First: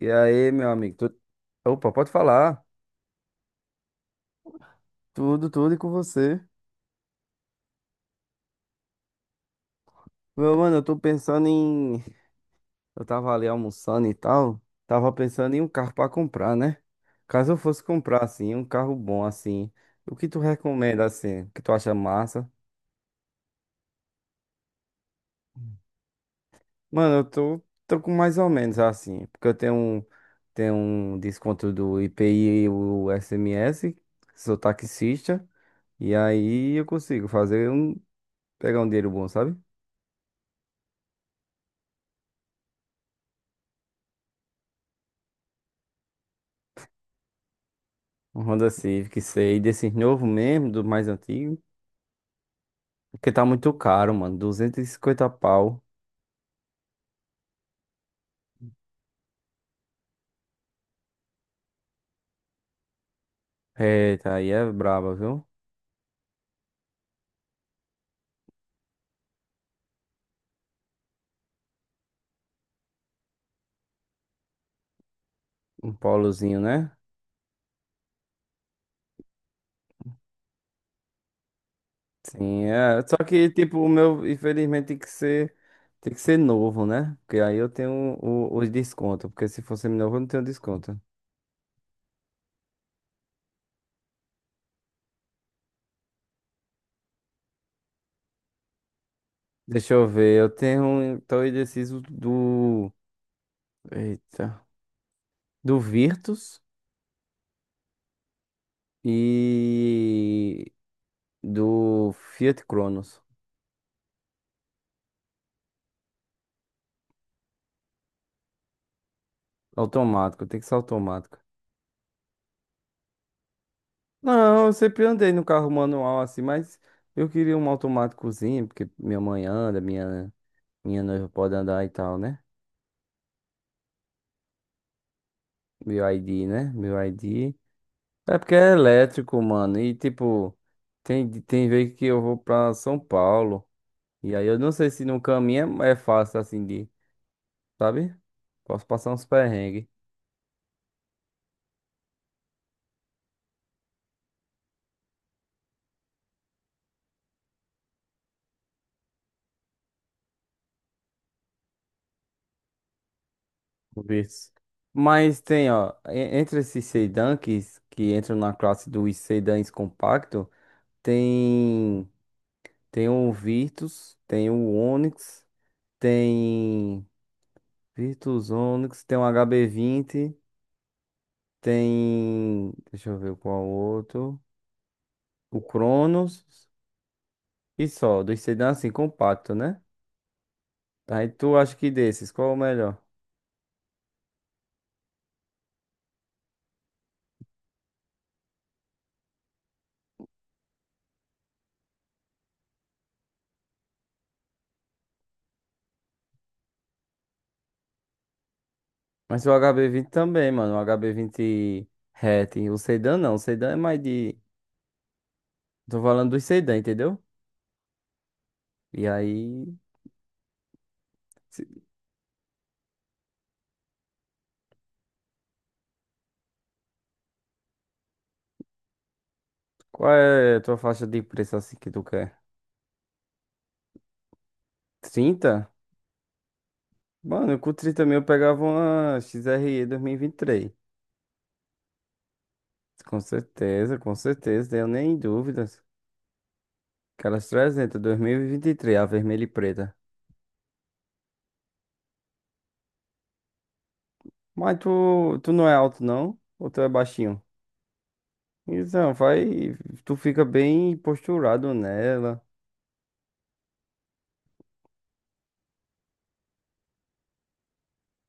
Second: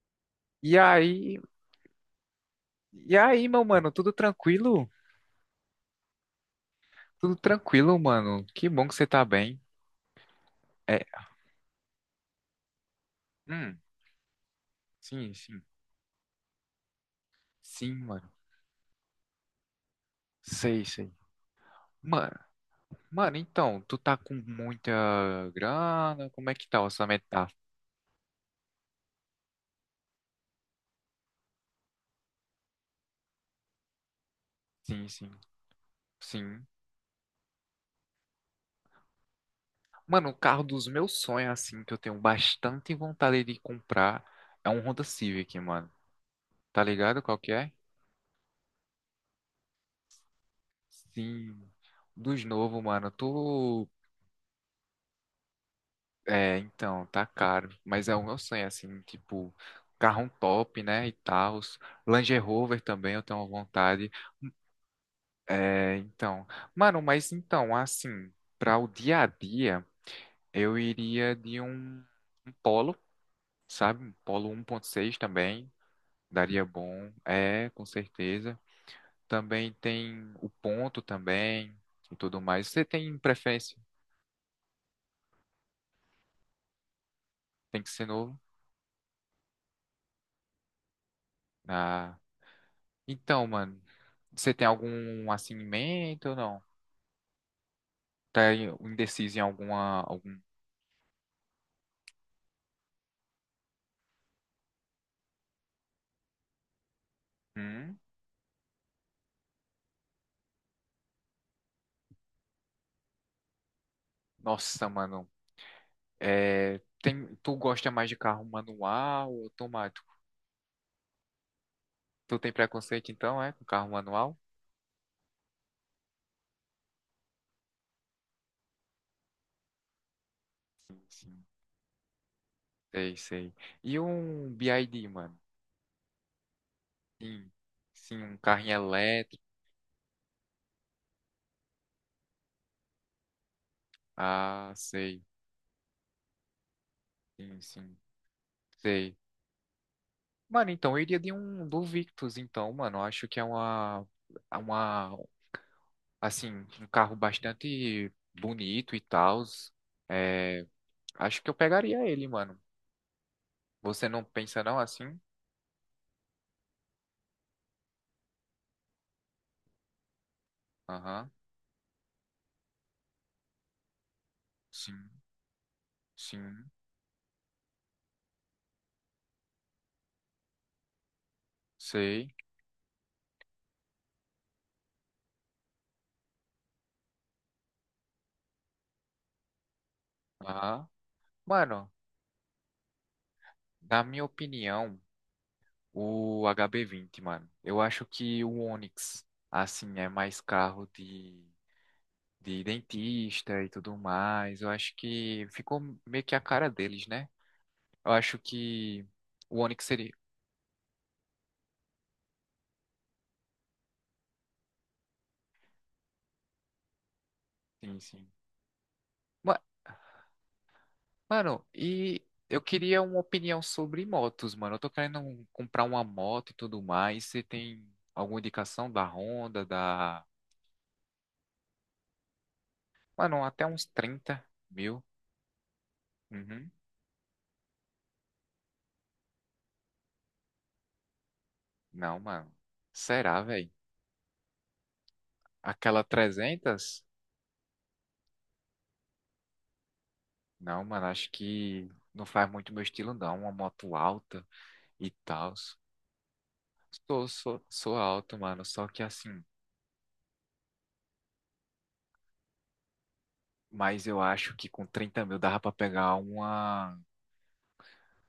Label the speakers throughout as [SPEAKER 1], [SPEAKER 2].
[SPEAKER 1] E aí, meu
[SPEAKER 2] E
[SPEAKER 1] amigo?
[SPEAKER 2] aí,
[SPEAKER 1] Opa, pode falar.
[SPEAKER 2] e aí, meu mano, tudo tranquilo?
[SPEAKER 1] Tudo, tudo e com você.
[SPEAKER 2] Tudo tranquilo, mano. Que bom que você tá bem.
[SPEAKER 1] Meu mano, eu tô
[SPEAKER 2] É,
[SPEAKER 1] pensando em. Eu tava ali
[SPEAKER 2] hum,
[SPEAKER 1] almoçando e tal. Tava
[SPEAKER 2] sim,
[SPEAKER 1] pensando em
[SPEAKER 2] sim.
[SPEAKER 1] um carro pra comprar, né? Caso eu fosse
[SPEAKER 2] Sim,
[SPEAKER 1] comprar,
[SPEAKER 2] mano.
[SPEAKER 1] assim, um carro bom, assim. O que tu
[SPEAKER 2] Sei,
[SPEAKER 1] recomenda,
[SPEAKER 2] sei.
[SPEAKER 1] assim? O que tu acha
[SPEAKER 2] Mano,
[SPEAKER 1] massa?
[SPEAKER 2] mano, então, tu tá com muita grana? Como é que tá o
[SPEAKER 1] Mano,
[SPEAKER 2] orçamento?
[SPEAKER 1] eu
[SPEAKER 2] Tá.
[SPEAKER 1] tô com mais ou menos assim. Porque eu tenho um desconto do IPI e o SMS. Sou
[SPEAKER 2] Sim, sim,
[SPEAKER 1] taxista. E
[SPEAKER 2] sim.
[SPEAKER 1] aí eu consigo fazer um. Pegar um dinheiro bom, sabe?
[SPEAKER 2] Mano, o carro dos meus sonhos, assim, que eu tenho bastante vontade de comprar, é um Honda Civic, mano. Tá ligado qual que é?
[SPEAKER 1] Um Honda Civic, sei. Desses novo mesmo, do mais antigo.
[SPEAKER 2] Sim. Dos novos, mano.
[SPEAKER 1] Porque tá muito
[SPEAKER 2] Tu
[SPEAKER 1] caro, mano. 250 pau.
[SPEAKER 2] É, então, tá caro. Mas é o meu sonho, assim, tipo, carro top, né? E tal. Land Rover também eu tenho vontade.
[SPEAKER 1] Eita, aí é braba, viu?
[SPEAKER 2] É, então. Mano, mas então, assim, para o dia a dia, eu iria de um Polo, sabe? Um Polo 1.6 também.
[SPEAKER 1] Um polozinho,
[SPEAKER 2] Daria
[SPEAKER 1] né?
[SPEAKER 2] bom. É, com certeza. Também tem o ponto também e tudo
[SPEAKER 1] Sim,
[SPEAKER 2] mais. Você
[SPEAKER 1] é. Só
[SPEAKER 2] tem
[SPEAKER 1] que,
[SPEAKER 2] preferência?
[SPEAKER 1] tipo, o meu, infelizmente, tem que ser novo, né? Porque aí eu
[SPEAKER 2] Tem
[SPEAKER 1] tenho
[SPEAKER 2] que ser novo?
[SPEAKER 1] os descontos. Porque se fosse novo, eu não tenho desconto.
[SPEAKER 2] Ah. Então, mano, você tem algum assim em mente ou não? Tá indeciso em
[SPEAKER 1] Deixa
[SPEAKER 2] alguma
[SPEAKER 1] eu ver.
[SPEAKER 2] algum?
[SPEAKER 1] Eu tenho. Tô indeciso do. Eita. Do Virtus
[SPEAKER 2] Hum?
[SPEAKER 1] e do Fiat Cronos.
[SPEAKER 2] Nossa, mano, é, tem, tu gosta mais de carro manual ou automático?
[SPEAKER 1] Automático, tem que ser automático.
[SPEAKER 2] Tu tem preconceito então, é, com carro manual?
[SPEAKER 1] Não, eu sempre andei no carro manual assim, mas eu queria um automáticozinho, porque minha mãe anda, minha,
[SPEAKER 2] Sim,
[SPEAKER 1] minha noiva
[SPEAKER 2] sim.
[SPEAKER 1] pode andar e tal, né?
[SPEAKER 2] Sei, sei. E um BID, mano?
[SPEAKER 1] Meu ID, né? Meu
[SPEAKER 2] Sim,
[SPEAKER 1] ID.
[SPEAKER 2] sim, um
[SPEAKER 1] É porque é
[SPEAKER 2] carrinho
[SPEAKER 1] elétrico,
[SPEAKER 2] elétrico.
[SPEAKER 1] mano. E tipo, tem vez que eu vou pra São Paulo. E aí eu não
[SPEAKER 2] Ah,
[SPEAKER 1] sei se no
[SPEAKER 2] sei.
[SPEAKER 1] caminho é fácil assim de,
[SPEAKER 2] Sim, sim,
[SPEAKER 1] sabe? Posso passar
[SPEAKER 2] sei.
[SPEAKER 1] uns perrengues.
[SPEAKER 2] Mano, então eu iria de um do Victus, então, mano. Eu acho que é uma assim, um carro bastante bonito e tal. É, acho que eu pegaria ele, mano. Você não
[SPEAKER 1] Talvez.
[SPEAKER 2] pensa não assim?
[SPEAKER 1] Mas tem, ó, entre esses sedãs que entram na classe dos sedãs compactos.
[SPEAKER 2] Aham,
[SPEAKER 1] Tem, tem o Virtus, tem o
[SPEAKER 2] sim,
[SPEAKER 1] Onix,
[SPEAKER 2] sim,
[SPEAKER 1] tem Virtus Onix, tem o HB20,
[SPEAKER 2] sei.
[SPEAKER 1] tem, deixa eu ver qual outro, o Cronos e só, dos sedãs assim, compacto, né?
[SPEAKER 2] Aham.
[SPEAKER 1] Aí tu acha que
[SPEAKER 2] Mano,
[SPEAKER 1] desses, qual é o melhor?
[SPEAKER 2] na minha opinião, o HB20, mano. Eu acho que o Onix, assim, é mais carro de dentista e tudo mais. Eu acho que ficou meio que a cara deles, né? Eu acho que
[SPEAKER 1] Mas o
[SPEAKER 2] o Onix
[SPEAKER 1] hb vinte
[SPEAKER 2] seria.
[SPEAKER 1] também, mano, o HB20 hatch, o sedã não, o sedã é mais de, tô falando dos sedã, entendeu?
[SPEAKER 2] Sim, sim.
[SPEAKER 1] E aí,
[SPEAKER 2] Mano,
[SPEAKER 1] se-
[SPEAKER 2] e eu queria uma opinião sobre motos, mano. Eu tô querendo comprar uma moto e tudo mais. Você tem alguma indicação da Honda,
[SPEAKER 1] qual é a tua faixa de preço assim que tu quer?
[SPEAKER 2] Mano, até uns 30 mil.
[SPEAKER 1] 30.
[SPEAKER 2] Uhum.
[SPEAKER 1] Mano, com 30 mil eu pegava uma XRE 2023.
[SPEAKER 2] Não, mano. Será, velho?
[SPEAKER 1] Com certeza, tenho nem dúvidas.
[SPEAKER 2] Aquela 300?
[SPEAKER 1] Aquelas 300, 2023, a vermelha e preta.
[SPEAKER 2] Não, mano, acho que não faz muito meu estilo, não. Uma moto alta
[SPEAKER 1] Mas
[SPEAKER 2] e
[SPEAKER 1] tu
[SPEAKER 2] tal.
[SPEAKER 1] não é alto, não? Ou tu é
[SPEAKER 2] Sou,
[SPEAKER 1] baixinho?
[SPEAKER 2] sou, sou alto, mano. Só que
[SPEAKER 1] Então,
[SPEAKER 2] assim.
[SPEAKER 1] vai. Tu fica bem posturado nela.
[SPEAKER 2] Mas eu acho que com 30 mil dava pra pegar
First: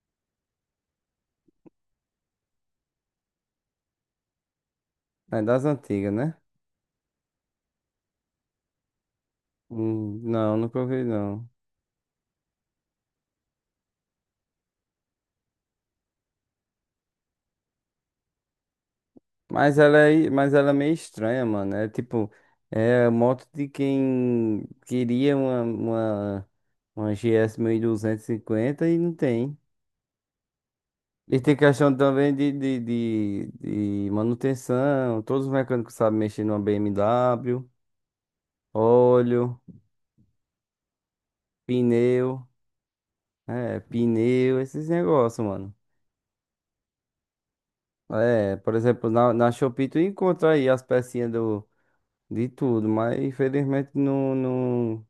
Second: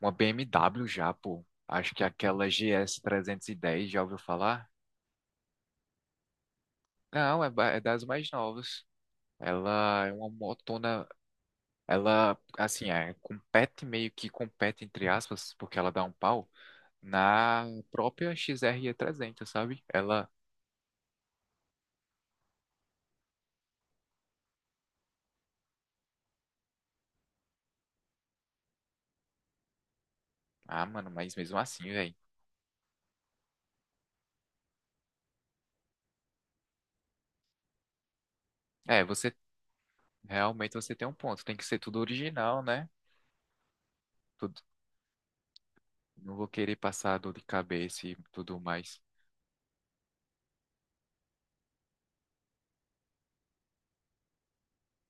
[SPEAKER 2] Uma BMW já, pô. Acho que aquela GS 310, já ouviu falar?
[SPEAKER 1] É das antigas, né?
[SPEAKER 2] Não, é das mais novas. Ela é uma
[SPEAKER 1] Não, nunca ouvi,
[SPEAKER 2] motona.
[SPEAKER 1] não.
[SPEAKER 2] Ela, assim, é, compete meio que compete, entre aspas, porque ela dá um pau na própria XRE 300,
[SPEAKER 1] Mas
[SPEAKER 2] sabe?
[SPEAKER 1] ela é,
[SPEAKER 2] Ela.
[SPEAKER 1] mas ela é meio estranha, mano. É tipo, é moto de quem queria uma GS 250 e não tem.
[SPEAKER 2] Ah, mano, mas
[SPEAKER 1] E tem
[SPEAKER 2] mesmo assim,
[SPEAKER 1] questão
[SPEAKER 2] velho.
[SPEAKER 1] também de manutenção. Todos os mecânicos sabem mexer numa BMW,
[SPEAKER 2] É, você.
[SPEAKER 1] óleo,
[SPEAKER 2] Realmente você tem um ponto. Tem que ser tudo
[SPEAKER 1] pneu,
[SPEAKER 2] original, né?
[SPEAKER 1] pneu,
[SPEAKER 2] Tudo.
[SPEAKER 1] esses negócios, mano.
[SPEAKER 2] Não vou querer passar dor de cabeça e
[SPEAKER 1] É,
[SPEAKER 2] tudo
[SPEAKER 1] por
[SPEAKER 2] mais.
[SPEAKER 1] exemplo, na Shopee tu encontra aí as pecinhas do, de tudo, mas infelizmente não, não,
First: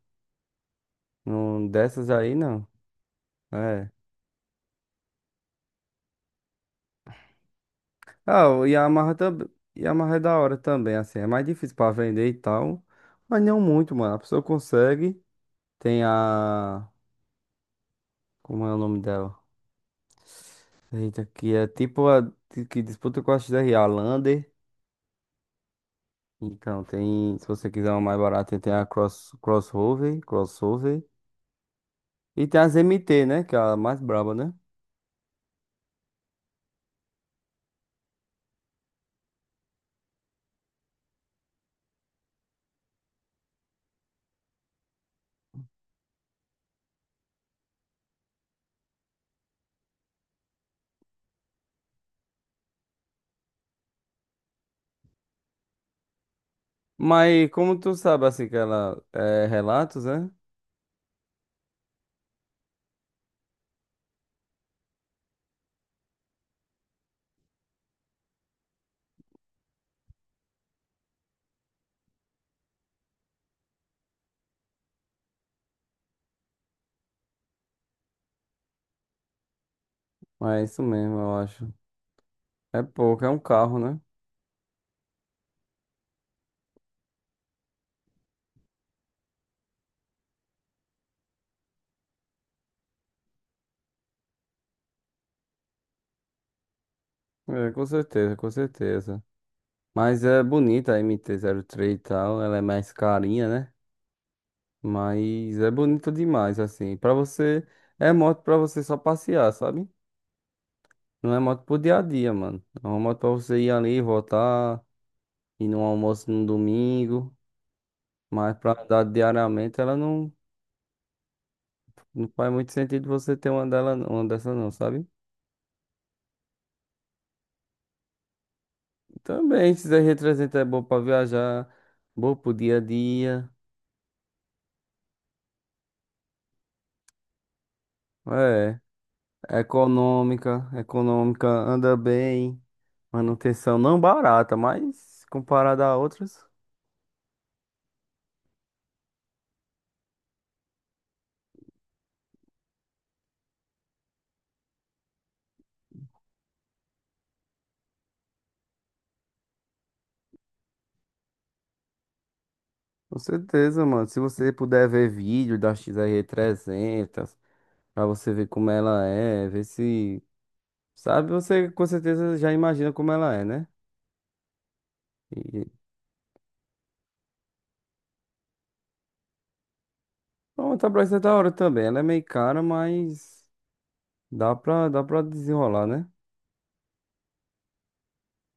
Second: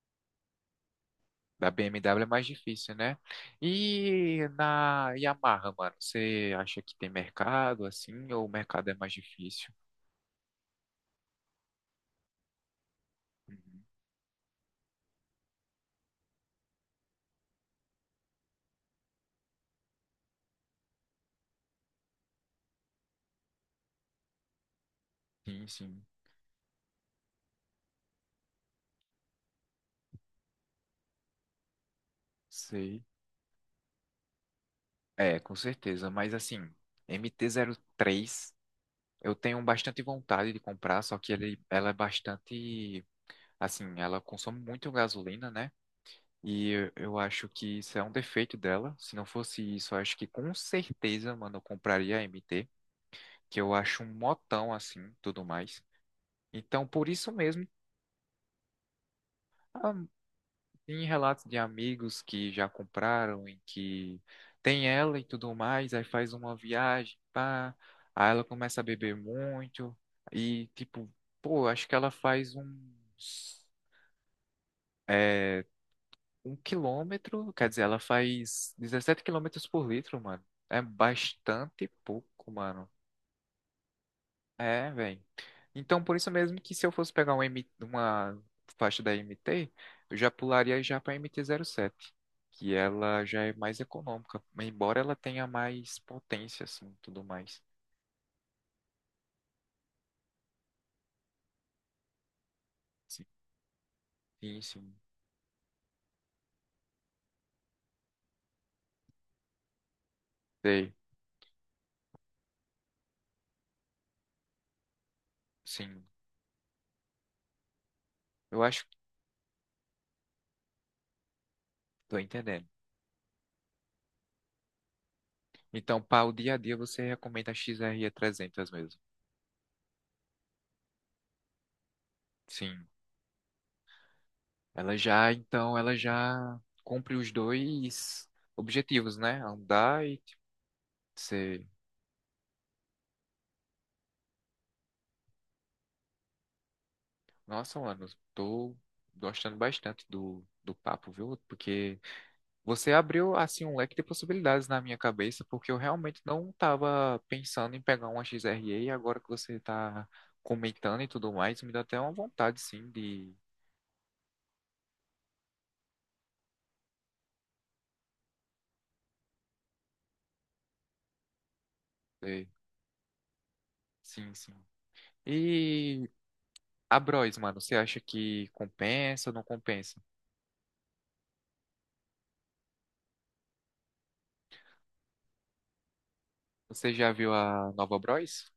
[SPEAKER 1] não
[SPEAKER 2] Da
[SPEAKER 1] dessas
[SPEAKER 2] BMW é
[SPEAKER 1] aí
[SPEAKER 2] mais
[SPEAKER 1] não.
[SPEAKER 2] difícil, né?
[SPEAKER 1] É.
[SPEAKER 2] E na Yamaha, mano, você acha que tem mercado assim ou
[SPEAKER 1] Ah,
[SPEAKER 2] o
[SPEAKER 1] o
[SPEAKER 2] mercado é mais
[SPEAKER 1] Yamaha também.
[SPEAKER 2] difícil?
[SPEAKER 1] Yamaha é da hora também, assim. É mais difícil pra vender e tal. Mas não
[SPEAKER 2] Uhum.
[SPEAKER 1] muito, mano. A pessoa consegue. Tem a. Como é o nome dela? Eita, que é tipo a que disputa com a XR, a Lander.
[SPEAKER 2] Sim, sim,
[SPEAKER 1] Então, tem. Se você quiser uma mais barata, tem a Cross, Crossover, Crossover. E tem as
[SPEAKER 2] sei.
[SPEAKER 1] MT, né? Que é a mais braba, né?
[SPEAKER 2] É, com certeza, mas assim, MT-3, eu tenho bastante vontade de comprar, só que ele, ela é bastante, assim, ela consome muito gasolina, né? E eu acho que isso é um defeito dela. Se não fosse isso, eu acho que com certeza, mano, eu compraria a MT, que eu acho um motão assim, tudo mais. Então, por isso
[SPEAKER 1] Mas
[SPEAKER 2] mesmo,
[SPEAKER 1] como tu sabe, assim, que ela é
[SPEAKER 2] ah,
[SPEAKER 1] relatos, né?
[SPEAKER 2] tem relatos de amigos que já compraram e que tem ela e tudo mais, aí faz uma viagem, pá, aí ela começa a beber muito e, tipo, pô, acho que ela faz uns, é, um quilômetro, quer dizer, ela faz 17 quilômetros por litro, mano.
[SPEAKER 1] Mas é
[SPEAKER 2] É
[SPEAKER 1] isso mesmo, eu acho.
[SPEAKER 2] bastante pouco,
[SPEAKER 1] É
[SPEAKER 2] mano.
[SPEAKER 1] pouco, é um carro, né?
[SPEAKER 2] É, velho. Então, por isso mesmo que se eu fosse pegar uma faixa da MT, eu já pularia já para MT-07, que ela já é mais econômica, embora ela tenha mais potência, assim, tudo mais.
[SPEAKER 1] É, com certeza, com certeza. Mas é bonita a MT-03 e tal, ela é mais
[SPEAKER 2] Sim,
[SPEAKER 1] carinha, né?
[SPEAKER 2] sim, sim.
[SPEAKER 1] Mas é bonita demais, assim. Pra você, é moto pra você só passear, sabe?
[SPEAKER 2] Sei,
[SPEAKER 1] Não é moto pro dia a dia, mano. É uma moto pra você ir ali, voltar, ir num
[SPEAKER 2] sim.
[SPEAKER 1] almoço no domingo. Mas
[SPEAKER 2] Eu
[SPEAKER 1] pra
[SPEAKER 2] acho que
[SPEAKER 1] andar diariamente, ela não,
[SPEAKER 2] tô
[SPEAKER 1] não faz
[SPEAKER 2] entendendo.
[SPEAKER 1] muito sentido você ter uma dela, uma dessa não, sabe?
[SPEAKER 2] Então, para o dia a dia, você recomenda a XR300 mesmo.
[SPEAKER 1] Também, esse R300 é bom pra viajar, bom pro dia a
[SPEAKER 2] Sim.
[SPEAKER 1] dia.
[SPEAKER 2] Ela já, então, ela já cumpre os dois
[SPEAKER 1] É.
[SPEAKER 2] objetivos, né? Andar e tipo,
[SPEAKER 1] Econômica, econômica
[SPEAKER 2] ser
[SPEAKER 1] anda bem. Manutenção não barata, mas comparada a outras,
[SPEAKER 2] Nossa, mano, tô gostando bastante do papo, viu? Porque você abriu, assim, um leque de possibilidades na minha cabeça, porque eu realmente não tava pensando em pegar uma XRE e agora que você tá comentando e tudo mais, me dá até uma vontade, sim,
[SPEAKER 1] com
[SPEAKER 2] de.
[SPEAKER 1] certeza, mano. Se você puder ver vídeo da XR300, pra você ver como ela é, ver se. Sabe, você com certeza
[SPEAKER 2] de-
[SPEAKER 1] já imagina como ela é, né?
[SPEAKER 2] Sim, sim.
[SPEAKER 1] E
[SPEAKER 2] E a Bros, mano, você acha que compensa ou não compensa?
[SPEAKER 1] pronto, a Bryce é da hora também. Ela é meio cara, mas dá pra desenrolar, né?
[SPEAKER 2] Você já viu a nova Bros?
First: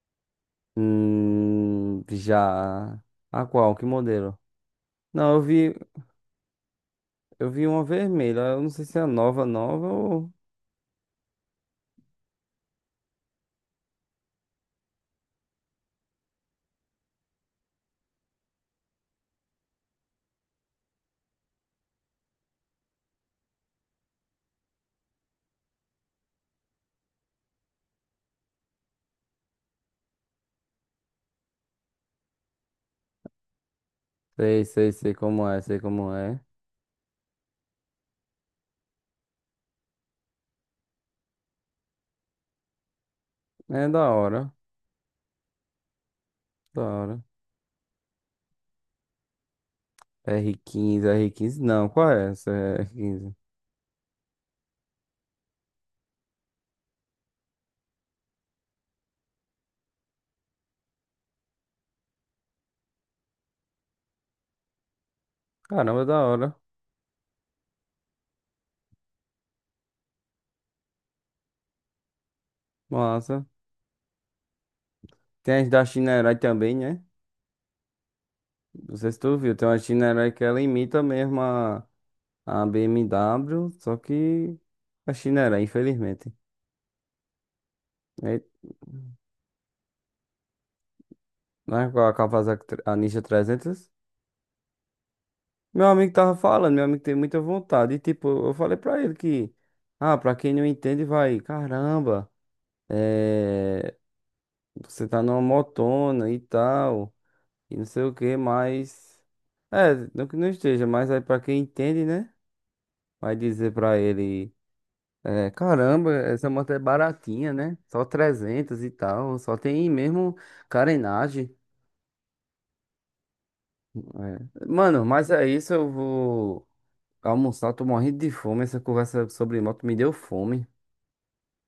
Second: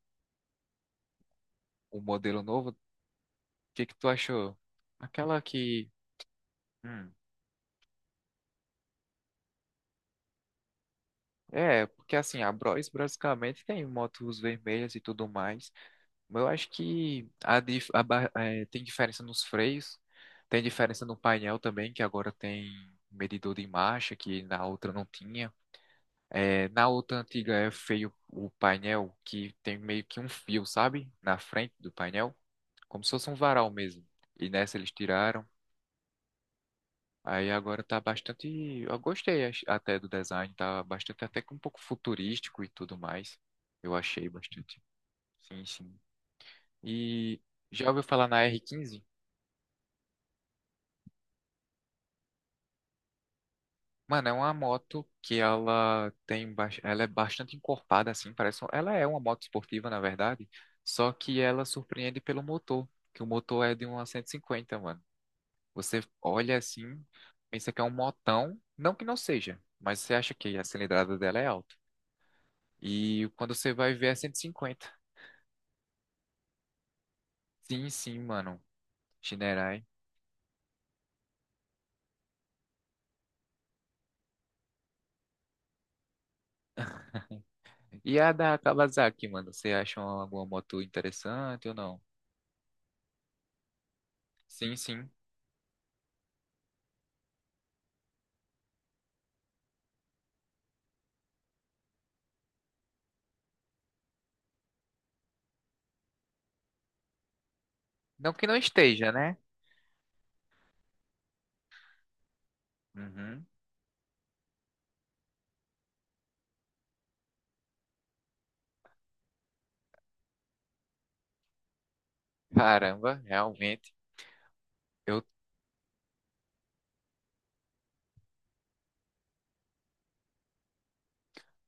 [SPEAKER 2] O modelo novo? O
[SPEAKER 1] Já. A qual? Que
[SPEAKER 2] que que tu
[SPEAKER 1] modelo?
[SPEAKER 2] achou?
[SPEAKER 1] Não, eu
[SPEAKER 2] Aquela
[SPEAKER 1] vi.
[SPEAKER 2] que... hum.
[SPEAKER 1] Eu vi uma vermelha, eu não sei se é nova, nova ou.
[SPEAKER 2] É, porque assim, a Bros basicamente tem motos vermelhas e tudo mais. Mas eu acho que a, dif- a ba- eh, tem diferença nos freios, tem diferença no painel também, que agora tem medidor de marcha, que na outra não tinha. Na outra antiga é feio o painel, que tem meio que um fio, sabe? Na frente do painel, como se fosse um varal mesmo. E
[SPEAKER 1] Sei,
[SPEAKER 2] nessa eles
[SPEAKER 1] sei, sei
[SPEAKER 2] tiraram.
[SPEAKER 1] como é, sei como é.
[SPEAKER 2] Aí agora tá bastante. Eu gostei até do design, tá bastante até que um pouco futurístico e tudo mais.
[SPEAKER 1] É
[SPEAKER 2] Eu
[SPEAKER 1] da
[SPEAKER 2] achei
[SPEAKER 1] hora,
[SPEAKER 2] bastante. Sim, sim.
[SPEAKER 1] da hora.
[SPEAKER 2] E já ouviu falar na R15?
[SPEAKER 1] R quinze não, qual é essa R15?
[SPEAKER 2] Mano, é uma moto que ela tem, ela é bastante encorpada assim, parece, ela é uma moto esportiva na verdade, só que ela surpreende pelo motor, que o motor é de uma 150, mano. Você
[SPEAKER 1] Caramba, da hora,
[SPEAKER 2] olha assim, pensa que é um motão, não que não seja, mas você acha que a cilindrada dela é alta. E
[SPEAKER 1] massa.
[SPEAKER 2] quando você vai ver é 150?
[SPEAKER 1] Tem as da China Herói também, né?
[SPEAKER 2] Sim, sim, mano.
[SPEAKER 1] Não sei se tu viu, tem uma
[SPEAKER 2] Shinerai.
[SPEAKER 1] China Herói que ela imita mesmo a BMW, só que a China Herói, infelizmente.
[SPEAKER 2] E a
[SPEAKER 1] E-
[SPEAKER 2] da Kawasaki, mano, você acha alguma moto interessante ou
[SPEAKER 1] Não é com
[SPEAKER 2] não?
[SPEAKER 1] a Kawasaki a Ninja 300?
[SPEAKER 2] Sim, sim.
[SPEAKER 1] Meu amigo tava falando, meu amigo tem muita vontade. E tipo, eu falei pra ele que, ah, pra quem não entende, vai, caramba, é, você tá numa motona e tal, e não sei o
[SPEAKER 2] Não
[SPEAKER 1] que,
[SPEAKER 2] que não esteja,
[SPEAKER 1] mas.
[SPEAKER 2] né?
[SPEAKER 1] É, não que não esteja, mas aí pra quem entende, né? Vai
[SPEAKER 2] Uhum.
[SPEAKER 1] dizer pra ele, é, caramba, essa moto é baratinha, né? Só 300 e tal, só tem mesmo carenagem.
[SPEAKER 2] Caramba, realmente.
[SPEAKER 1] É. Mano,
[SPEAKER 2] Eu,
[SPEAKER 1] mas é isso, eu vou almoçar, tô morrendo de fome. Essa conversa sobre moto me deu fome.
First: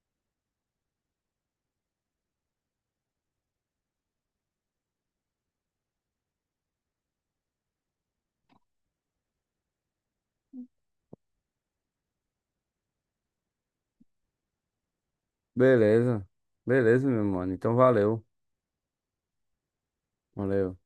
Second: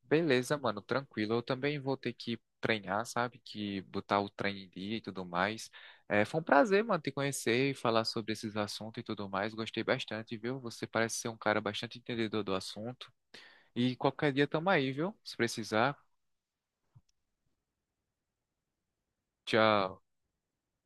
[SPEAKER 2] Beleza, mano, tranquilo. Eu também vou ter que treinar, sabe? Que botar o treino em dia e tudo mais. É, foi um prazer, mano, te conhecer e falar sobre esses assuntos e tudo mais. Gostei bastante, viu? Você parece ser um cara bastante entendedor do assunto. E qualquer dia tamo aí, viu? Se precisar.
[SPEAKER 1] Beleza. Beleza, meu mano. Então valeu.
[SPEAKER 2] Tchau.
[SPEAKER 1] Valeu.